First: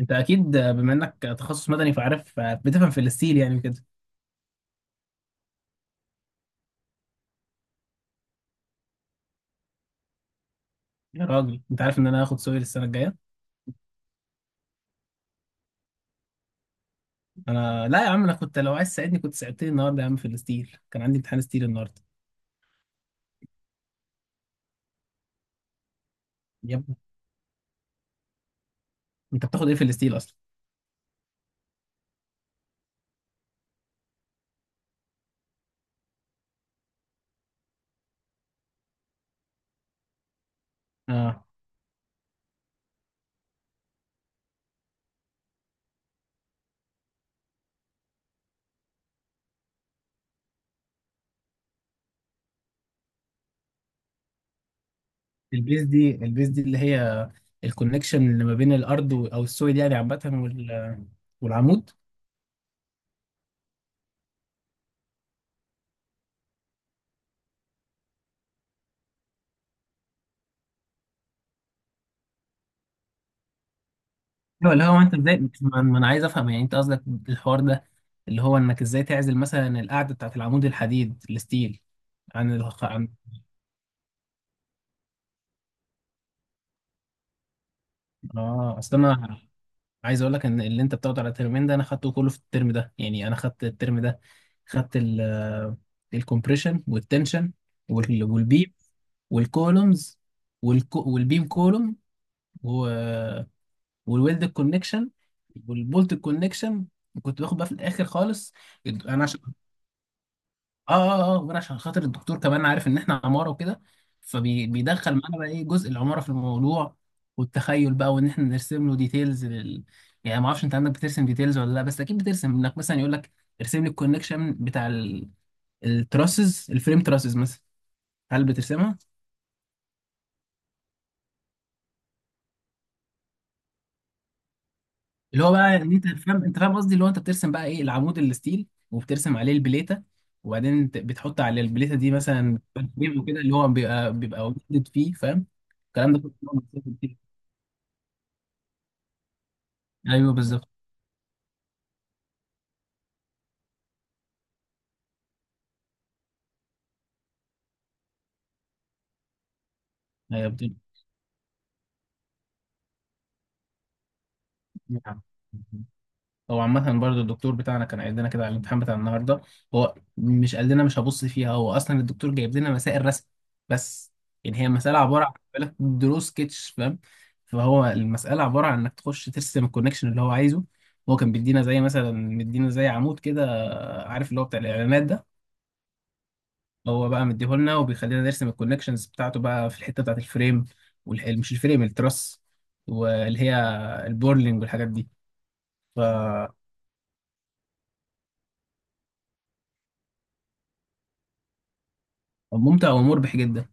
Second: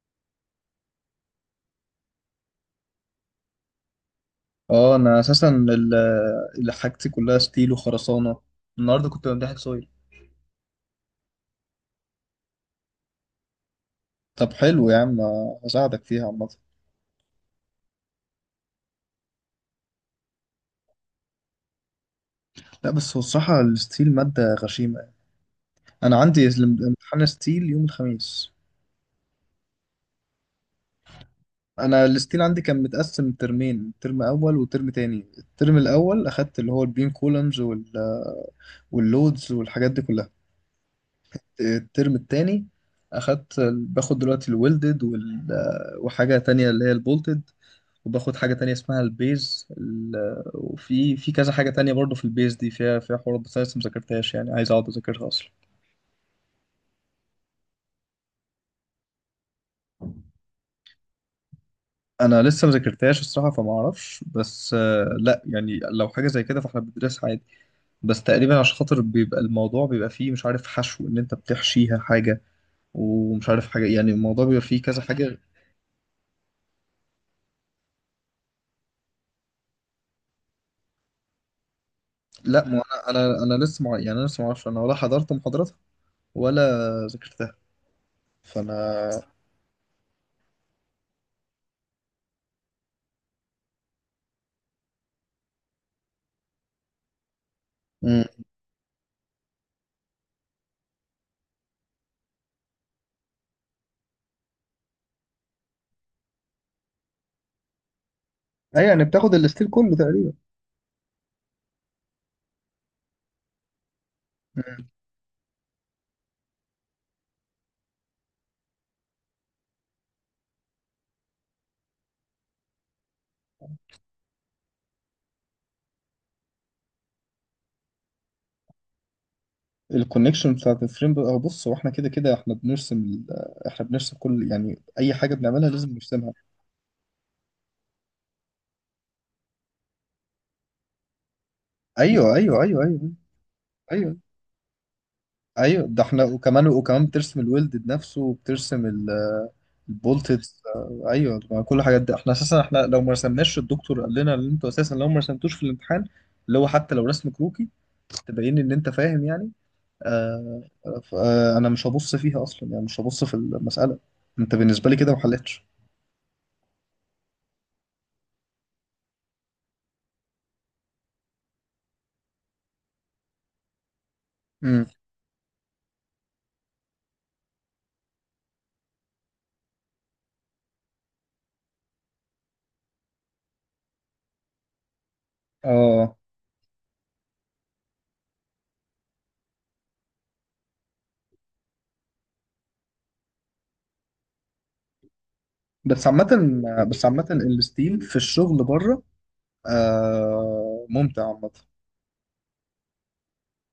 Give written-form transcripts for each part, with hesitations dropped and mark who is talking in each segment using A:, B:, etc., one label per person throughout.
A: انت اكيد بما انك تخصص مدني فعارف بتفهم في الستيل يعني كده.
B: اه انا اساسا اللي حاجتي كلها ستيل وخرسانه. النهارده كنت بمتحن سويل.
A: يا راجل انت عارف ان انا هاخد سوري السنه الجايه.
B: طب حلو يا عم، هساعدك فيها عامه.
A: انا لا يا عم، انا كنت لو عايز تساعدني كنت ساعدتني النهارده يا عم في الستيل، كان عندي امتحان ستيل النهارده.
B: لا بس هو الصراحه الستيل ماده غشيمه يعني. انا عندي
A: يا ابني
B: امتحان ستيل يوم الخميس.
A: انت بتاخد ايه في الستيل اصلا؟
B: انا الستيل عندي كان متقسم ترمين، ترم اول وترم تاني. الترم الاول اخدت اللي هو البيم كولمز واللودز والحاجات دي كلها.
A: اه،
B: الترم التاني باخد دلوقتي الويلدد وحاجه تانية اللي هي البولتد، وباخد حاجة تانية اسمها البيز، وفي كذا حاجة تانية برضو. في البيز دي فيها حوارات بس أنا لسه مذاكرتهاش، يعني عايز أقعد أذاكرها أصلا.
A: البيز دي البيز دي اللي هي الكونكشن اللي ما بين الارض او السويد يعني عامه والعمود.
B: أنا لسه مذاكرتهاش الصراحة، فما أعرفش، بس آه، لا يعني لو حاجة زي كده فإحنا بندرسها عادي. بس تقريبا عشان خاطر بيبقى الموضوع بيبقى فيه مش عارف حشو، إن أنت بتحشيها حاجة ومش عارف حاجة، يعني الموضوع بيبقى
A: ايوه
B: فيه
A: اللي هو
B: كذا
A: انت
B: حاجة.
A: ازاي ما انا عايز افهم يعني، انت قصدك الحوار ده اللي هو انك ازاي تعزل مثلا القاعده بتاعت العمود الحديد الستيل عن
B: لا ما أنا يعني أنا لسه معرفش، أنا ولا حضرت محاضراتها ولا ذاكرتها،
A: اه اصل
B: فأنا.
A: انا عايز اقول لك ان اللي انت بتاخده على الترمين ده انا خدته كله في الترم ده. يعني انا خدت الترم ده، خدت ال الكompression والتنشن
B: مم.
A: والبيم والكولومز والبيم كولوم والويلد كونكشن والبولت كونكشن، وكنت باخد بقى في الاخر خالص.
B: أي يعني
A: انا
B: بتاخد
A: عشان
B: الستيل كله تقريبا.
A: اه غير عشان خاطر الدكتور كمان عارف ان احنا عماره وكده، فبيدخل معانا بقى ايه جزء العماره في الموضوع والتخيل بقى، وان احنا نرسم له ديتيلز يعني ما اعرفش انت عندك بترسم ديتيلز ولا لا، بس اكيد بترسم انك مثلا يقول لك ارسم لي الكونكشن بتاع التراسز الفريم تراسز مثلا، هل بترسمها؟
B: الكونكشن بتاعت الفريم بقى، بص هو احنا كده كده احنا بنرسم كل، يعني اي حاجه
A: اللي هو
B: بنعملها
A: بقى
B: لازم
A: ان انت
B: نرسمها.
A: فاهم، انت فاهم قصدي اللي هو انت بترسم بقى ايه العمود الستيل وبترسم عليه البليته، وبعدين بتحط على البليته دي
B: ايوه،
A: مثلا
B: ايوه، ايوه، ايوه،
A: فريم وكده اللي هو بيبقى
B: ايوه،
A: بيبقى ويلدد فيه، فاهم
B: ايوه، ده
A: الكلام ده
B: احنا
A: كله؟
B: وكمان بترسم الويلد نفسه وبترسم
A: ايوه
B: البولتد.
A: بالظبط.
B: ايوه، ما كل الحاجات دي احنا اساسا، احنا لو ما رسمناش الدكتور قال لنا ان انتوا اساسا لو ما رسمتوش في الامتحان، اللي هو حتى لو رسم كروكي تبين ان انت فاهم يعني.
A: هي
B: آه.
A: بتبقى
B: آه انا مش هبص فيها اصلا، يعني مش هبص في المساله، انت بالنسبه لي كده ما
A: نعم.
B: حلتش.
A: هو عامة برضه الدكتور بتاعنا كان قايل لنا كده على الامتحان بتاع النهارده. هو مش قال لنا مش هبص فيها، هو اصلا الدكتور جايب لنا مسائل رسم بس. يعني هي
B: امم.
A: مسألة عبارة عن بالك دروس سكتش، فاهم؟ فهو المسألة عبارة عن انك تخش ترسم الكونكشن اللي هو عايزه. هو كان بيدينا زي مثلا مدينا زي عمود كده، عارف اللي هو بتاع الاعلانات ده؟
B: اه،
A: هو بقى مديهولنا وبيخلينا نرسم الكونكشنز بتاعته بقى في الحته بتاعت الفريم مش الفريم التراس، واللي هي البورلينج والحاجات دي.
B: بس عامة،
A: فممتع
B: بس عامة الستيم في الشغل بره، آه، ممتع عامة
A: ومربح جدا.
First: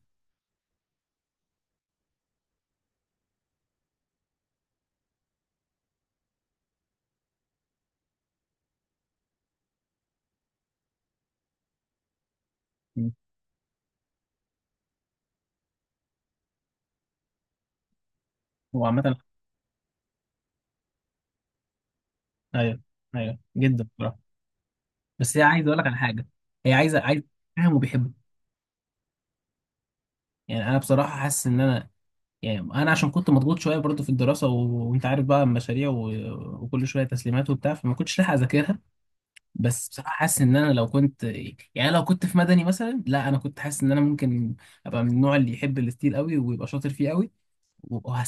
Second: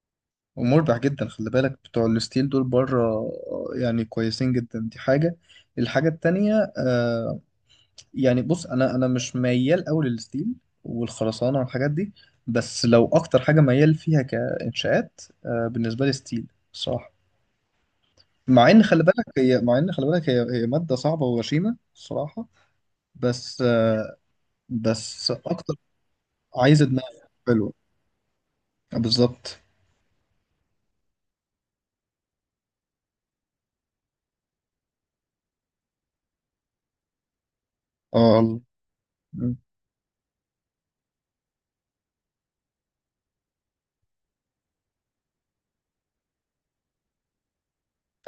B: ومربح جدا. خلي بالك بتوع الستيل دول بره، آه، يعني كويسين جدا، دي حاجة. الحاجة التانية آه، يعني بص أنا مش ميال أوي للستيل والخرسانة والحاجات دي، بس لو
A: مم.
B: أكتر حاجة ميال فيها كإنشاءات، آه، بالنسبة لي ستيل الصراحة. مع إن
A: هو
B: خلي
A: عامه
B: بالك هي، مع إن خلي بالك هي مادة صعبة وغشيمة الصراحة،
A: ايوه، ايوه
B: بس
A: جدا
B: آه،
A: بصراحه.
B: بس
A: بس هي عايز
B: أكتر،
A: اقول لك على حاجه، هي
B: عايزة
A: عايزه
B: دماغ
A: عايز فاهم
B: حلوة.
A: وبيحبه.
B: بالظبط.
A: يعني انا بصراحه حاسس ان انا يعني انا عشان كنت مضغوط شويه برضه في الدراسه وانت عارف بقى المشاريع وكل شويه تسليمات وبتاع، فما كنتش لاحق
B: اه الله.
A: اذاكرها.
B: مم.
A: بس بصراحه حاسس ان انا لو كنت يعني لو كنت في مدني مثلا، لا انا كنت حاسس ان انا ممكن ابقى من النوع اللي يحب الستيل قوي ويبقى شاطر فيه قوي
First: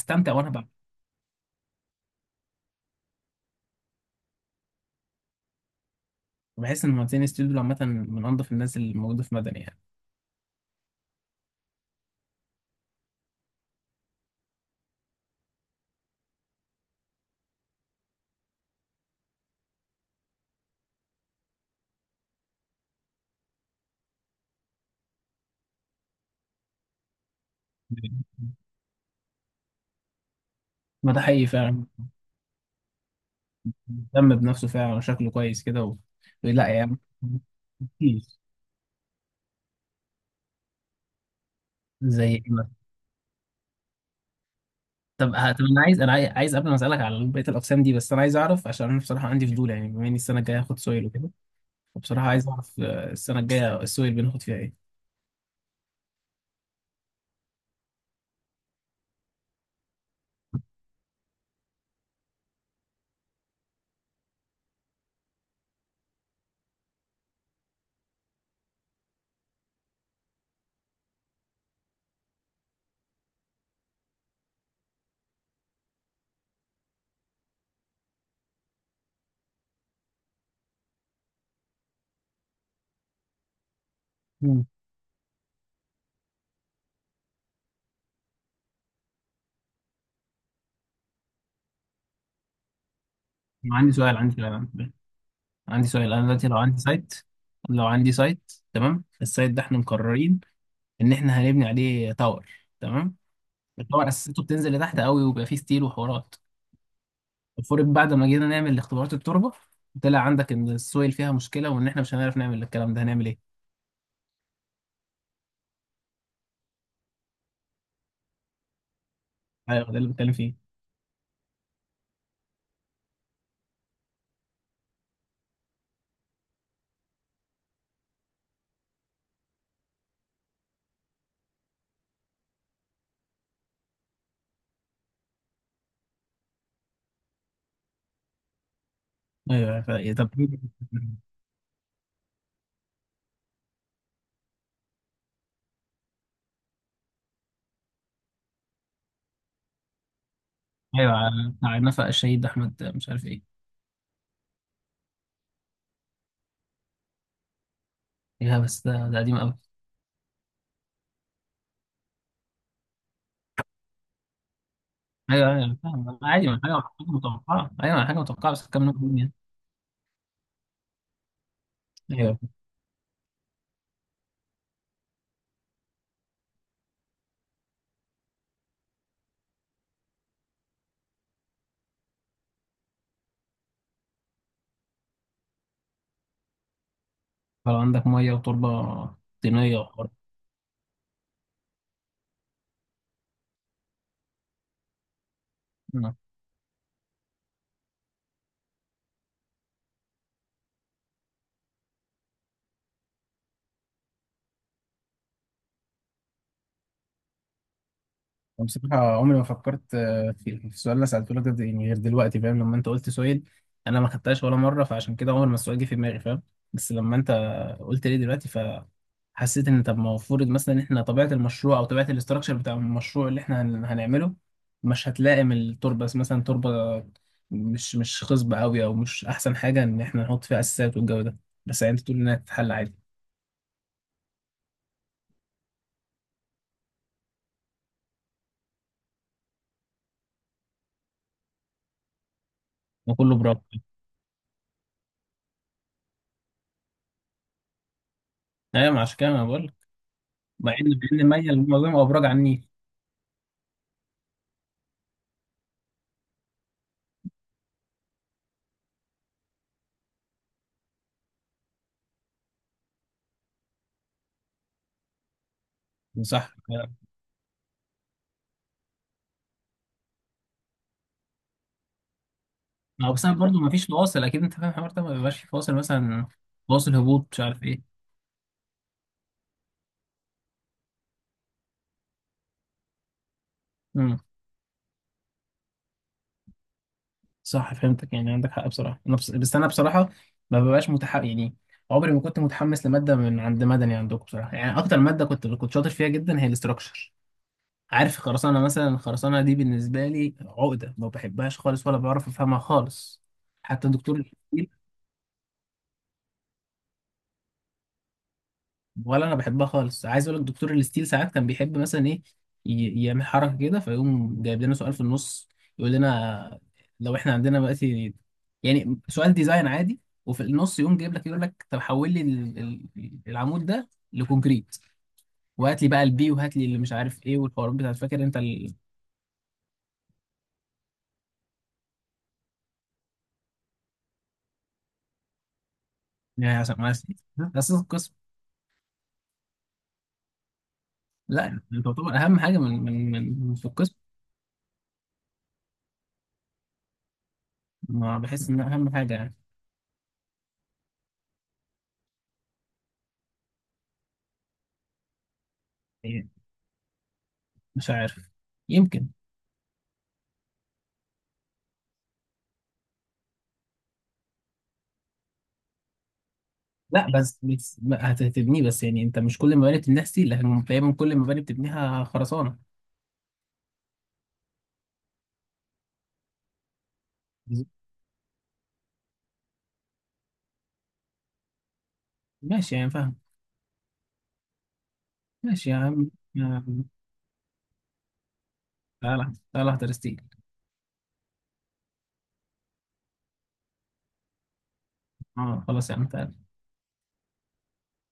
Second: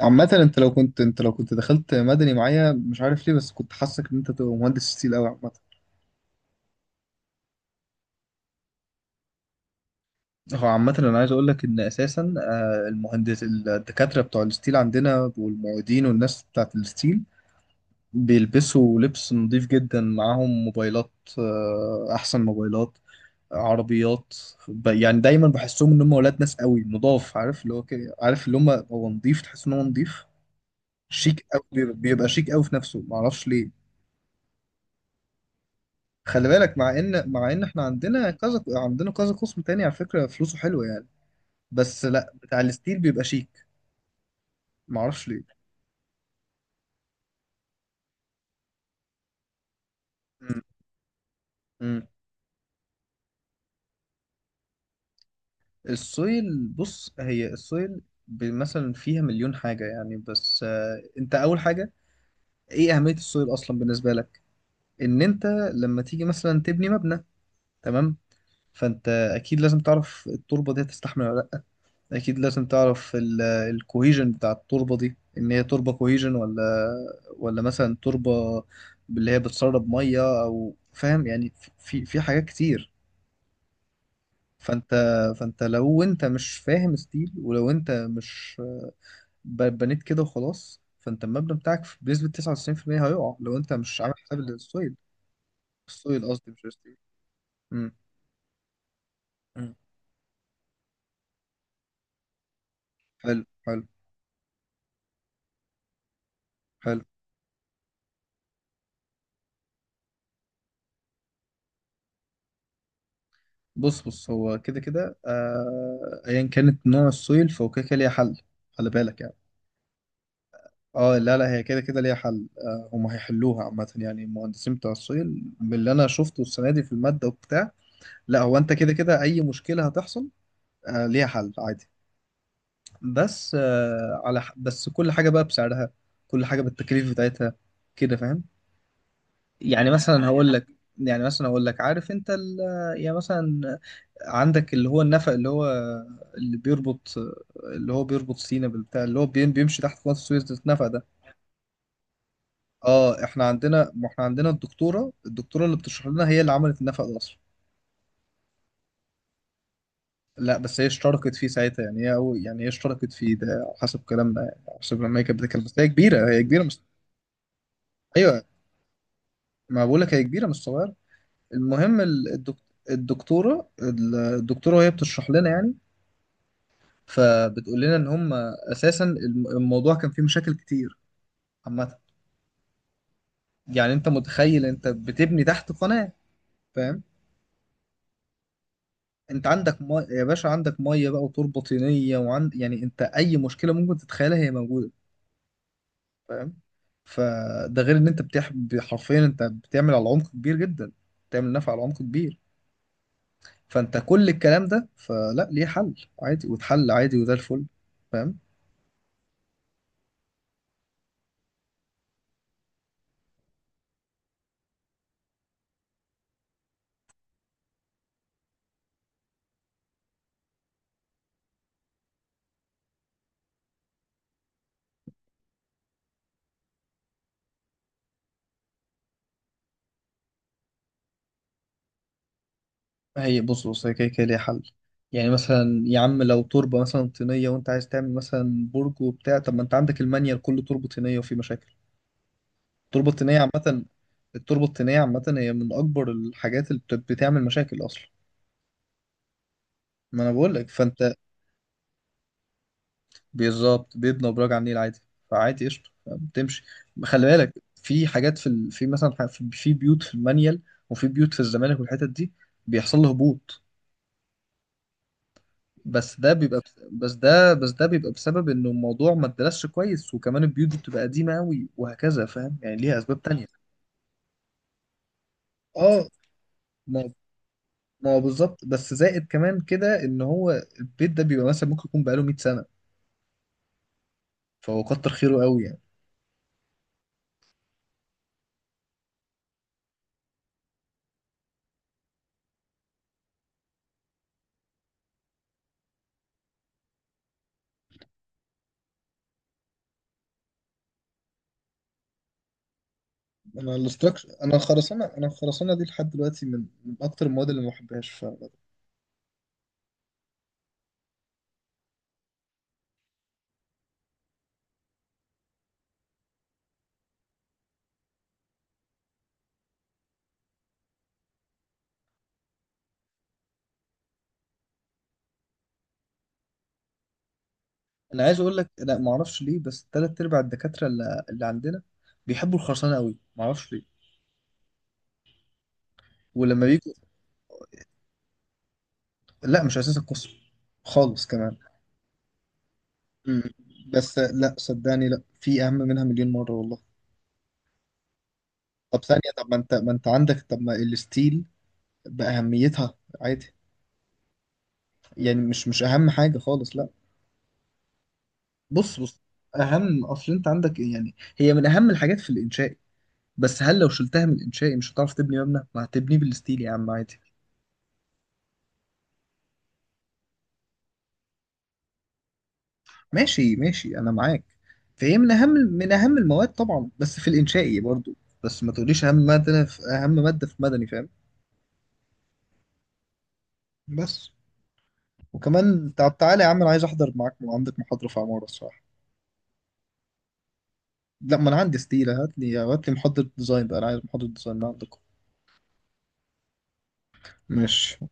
B: عامة،
A: وانا
B: انت
A: بعمل.
B: لو كنت انت لو كنت دخلت مدني معايا، مش عارف ليه بس كنت حاسك ان انت تبقى مهندس ستيل قوي عامة.
A: بحس ان مهندسين الستيل دول عامه من انظف الناس اللي موجوده في مدني يعني.
B: هو عامة انا عايز اقول لك ان اساسا آه، المهندس الدكاترة بتوع الستيل عندنا والمعيدين والناس بتاعت الستيل بيلبسوا لبس نظيف جدا، معاهم موبايلات، آه، احسن موبايلات، عربيات، ب- يعني دايما بحسهم ان هم ولاد ناس قوي نضاف، عارف اللي هو كده، عارف اللي هم هو نضيف، تحس ان هو نضيف.
A: ما ده
B: شيك
A: حقيقي
B: قوي
A: فعلا،
B: بيبقى بيبقى شيك قوي في نفسه، معرفش ليه.
A: مهتم بنفسه فعلا وشكله كويس كده و...
B: خلي
A: لا
B: بالك مع
A: يعني
B: ان مع ان احنا
A: كتير.
B: عندنا كذا قسم تاني على فكره، فلوسه حلوه يعني، بس
A: زي
B: لا
A: ايه
B: بتاع
A: مثلا؟
B: الستيل بيبقى شيك، معرفش
A: طب
B: ليه.
A: طب انا عايز انا عايز قبل ما اسالك على بقيه الاقسام دي، بس انا عايز اعرف عشان انا بصراحه عندي فضول، يعني بما اني السنه الجايه
B: مم.
A: هاخد سويل وكده،
B: مم.
A: فبصراحه عايز اعرف آه، السنه الجايه السويل بناخد فيها ايه؟
B: السويل، بص هي السويل ب- مثلا فيها مليون حاجه يعني. بس آه، انت اول حاجه ايه اهميه السويل اصلا بالنسبه لك؟ ان انت لما تيجي مثلا تبني مبنى، تمام، فانت اكيد لازم تعرف التربه دي هتستحمل ولا، اكيد لازم تعرف الكوهيجن بتاع التربه دي ان هي تربه كوهيجن ولا، ولا مثلا تربه اللي هي بتسرب ميه، او فاهم يعني. في حاجات كتير. فانت، فانت لو انت مش فاهم ستيل، ولو انت مش ب- بنيت كده وخلاص، فانت المبنى بتاعك بنسبه 99% هيقع لو انت
A: عندي
B: مش عامل
A: سؤال، عندي
B: حساب
A: سؤال، عندي
B: للسويل.
A: عندي سؤال،
B: السويل
A: انا دلوقتي
B: قصدي
A: لو
B: مش
A: عندي
B: الستيل.
A: سايت، لو
B: امم.
A: عندي سايت تمام، السايت ده
B: مم.
A: احنا مقررين ان احنا هنبني عليه تاور، تمام؟
B: حلو حلو.
A: التاور اساسته بتنزل لتحت قوي وبيبقى فيه ستيل وحوارات.
B: حلو.
A: المفروض بعد ما جينا نعمل اختبارات التربه، طلع عندك ان السويل فيها مشكله وان احنا مش هنعرف نعمل الكلام ده، هنعمل ايه؟
B: بص بص هو كده كده آه، ايا كانت نوع السويل فهو كده كده ليها حل. خلي بالك يعني.
A: ايوه ده اللي بتكلم فيه.
B: اه لا لا، هي كده كده ليها حل، آه، هم هيحلوها عامة، يعني المهندسين بتوع السويل من اللي انا شفته السنة دي في المادة وبتاع. لا، هو انت كده كده اي مشكلة هتحصل آه ليها حل عادي. بس آه، على ح- بس كل حاجة بقى بسعرها، كل حاجة بالتكاليف بتاعتها، كده فاهم.
A: ايوه
B: يعني
A: إيه،
B: مثلا
A: طب
B: هقول لك، يعني مثلا هقول لك، عارف انت يعني مثلا عندك اللي هو النفق، اللي بيربط اللي هو بيربط سينا بالبتاع اللي هو بيمشي تحت قناة السويس، ده النفق ده.
A: ايوه، بتاع نفق الشهيد احمد مش
B: اه،
A: عارف ايه.
B: احنا عندنا، ما احنا عندنا الدكتورة اللي بتشرح لنا هي اللي عملت النفق ده اصلا.
A: ايه بس ده ده قديم قوي.
B: لا بس هي اشتركت فيه ساعتها يعني، هي أو يعني هي اشتركت فيه، ده على حسب كلامنا يعني، على حسب لما هي كانت
A: ايوه
B: بتتكلم،
A: ايوه
B: بس هي
A: فاهم
B: كبيرة هي
A: عادي، ما
B: كبيرة
A: حاجه
B: مش.
A: حاجه متوقعه، ايوه حاجه
B: ايوه،
A: متوقعه بس كام نقطه يعني.
B: ما بقول لك هي كبيرة مش صغيرة. المهم
A: ايوه
B: الدكتورة وهي بتشرح لنا يعني، فبتقول لنا ان هم اساسا الموضوع كان فيه مشاكل كتير عامه. يعني انت متخيل انت بتبني تحت قناه، فاهم؟
A: لو عندك ميه وتربه
B: انت
A: طينيه
B: عندك ميه
A: وحر.
B: يا باشا، عندك ميه بقى وتربه طينيه، وعند يعني انت اي مشكله ممكن تتخيلها هي موجوده،
A: مم.
B: فاهم. فده غير ان انت حرفيا انت بتعمل على عمق كبير جدا، بتعمل نفع على عمق كبير، فانت كل الكلام ده فلا ليه حل، عادي، واتحل عادي، وده الفل. فاهم.
A: أنا بصراحة عمري ما فكرت آه، في السؤال اللي سألته لك ده يعني غير دلوقتي، فاهم؟ لما أنت قلت سؤال أنا ما خدتهاش ولا مرة، فعشان كده عمر ما السؤال جه في دماغي فاهم. بس لما أنت قلت لي دلوقتي، فحسيت إن طب ما المفروض مثلا إن إحنا طبيعة المشروع أو طبيعة الاستراكشر بتاع المشروع اللي إحنا هنعمله مش هتلائم التربة، بس مثلا تربة مش مش خصبة أوي أو مش أحسن حاجة إن إحنا نحط فيها أساسات والجو ده، بس يعني أنت تقول إنها تتحل عادي
B: هي بص بص هي كده كده ليها حل. يعني مثلا يا عم لو تربة مثلا طينية وانت عايز تعمل مثلا برج وبتاع، طب ما انت عندك المانيال كله تربة طينية وفي مشاكل. التربة
A: وكله
B: الطينية
A: برافو.
B: عامة، التربة الطينية عامة هي من أكبر الحاجات اللي بتعمل مشاكل أصلا.
A: أيوة ما عشان كده أنا بقول،
B: ما أنا بقول لك،
A: مع ان
B: فأنت،
A: بين ميه الموضوع بيبقى ابراج على النيل.
B: بالظبط، بيبنى أبراج على النيل عادي، فعادي قشطة بتمشي. خلي بالك في حاجات في مثلا ح- في بيوت في المانيال، وفي بيوت في الزمالك والحتت دي، بيحصل له هبوط، بس ده
A: صح.
B: بيبقى بس بس ده بس ده بيبقى بسبب انه الموضوع ما اتدرسش كويس، وكمان البيوت بتبقى قديمه قوي وهكذا، فاهم يعني، ليها
A: ما هو
B: اسباب
A: بس انا
B: تانية.
A: برضه ما فيش فواصل، اكيد انت فاهم الحوار ده، ما بيبقاش في فواصل
B: اه.
A: مثلا، فواصل
B: ما
A: هبوط مش عارف ايه.
B: ما هو بالظبط، بس زائد كمان كده ان هو البيت ده بيبقى مثلا ممكن يكون بقاله 100 سنه،
A: امم،
B: فهو كتر خيره قوي يعني.
A: صح فهمتك، يعني عندك حق بصراحه. انا بس، انا بصراحه ما ببقاش متحمس يعني. عمري ما كنت متحمس لماده من عند مدني عندكم بصراحه، يعني اكتر ماده كنت كنت شاطر فيها جدا هي الاستراكشر، عارف؟ خرسانه مثلا، الخرسانه دي بالنسبه لي عقده، ما بحبهاش خالص ولا بعرف افهمها خالص.
B: انا
A: حتى
B: الاستراكشر
A: الدكتور،
B: انا الخرسانه انا الخرسانه دي لحد دلوقتي من اكتر المواد اللي ما بحبهاش ف...
A: ولا انا بحبها خالص. عايز اقول لك دكتور الاستيل ساعات كان بيحب مثلا ايه، يعمل حركه كده فيقوم جايب لنا سؤال في النص، يقول لنا لو احنا عندنا دلوقتي يعني سؤال ديزاين عادي، وفي النص يقوم جايب لك يقول لك طب حول لي العمود ده لكونكريت، وهات لي بقى البي وهات لي اللي مش عارف ايه والحوارات بتاعت،
B: انا
A: فاكر انت
B: عايز اقول لك، لا ما اعرفش ليه، بس ثلاث ارباع الدكاتره اللي عندنا بيحبوا الخرسانه قوي، ما اعرفش ليه.
A: يعني
B: ولما بيجوا،
A: اساس القسم.
B: لا مش اساس القسم خالص
A: لا،
B: كمان.
A: انت تعتبر اهم حاجه من من
B: مم.
A: من في القسم.
B: بس لا صدقني، لا، في اهم منها مليون مره والله.
A: ما بحس ان اهم
B: طب ثانيه،
A: حاجه،
B: طب ما انت عندك، طب ما الستيل باهميتها عادي، يعني مش مش اهم
A: يعني
B: حاجه خالص لا.
A: مش عارف،
B: بص
A: يمكن.
B: بص اهم، اصل انت عندك يعني هي من اهم الحاجات في الانشائي، بس هل لو شلتها من الانشائي مش هتعرف تبني مبنى؟ ما هتبنيه بالستيل يا عم
A: لا
B: عادي.
A: بس بس ما هتبنيه، بس يعني انت مش كل المباني بتبنيها ستيل لكن تقريبا كل المباني بتبنيها خرسانه.
B: ماشي ماشي انا معاك. فهي من اهم المواد طبعا بس في الانشائي برضو، بس ما تقوليش اهم ماده، في اهم ماده في مدني، فاهم.
A: ماشي يعني فاهم.
B: بس
A: ماشي يا
B: وكمان،
A: عم
B: طب تعالى
A: يا
B: يا عم انا عايز
A: عم.
B: احضر معاك، عندك محاضرة في عمارة الصراحة.
A: تعالى تعالى احضر ستيل.
B: لا ما انا عندي ستيلة، هات لي محاضرة ديزاين بقى، انا عايز محاضرة ديزاين من عندكم.
A: اه خلاص يا عم تعالى.
B: ماشي.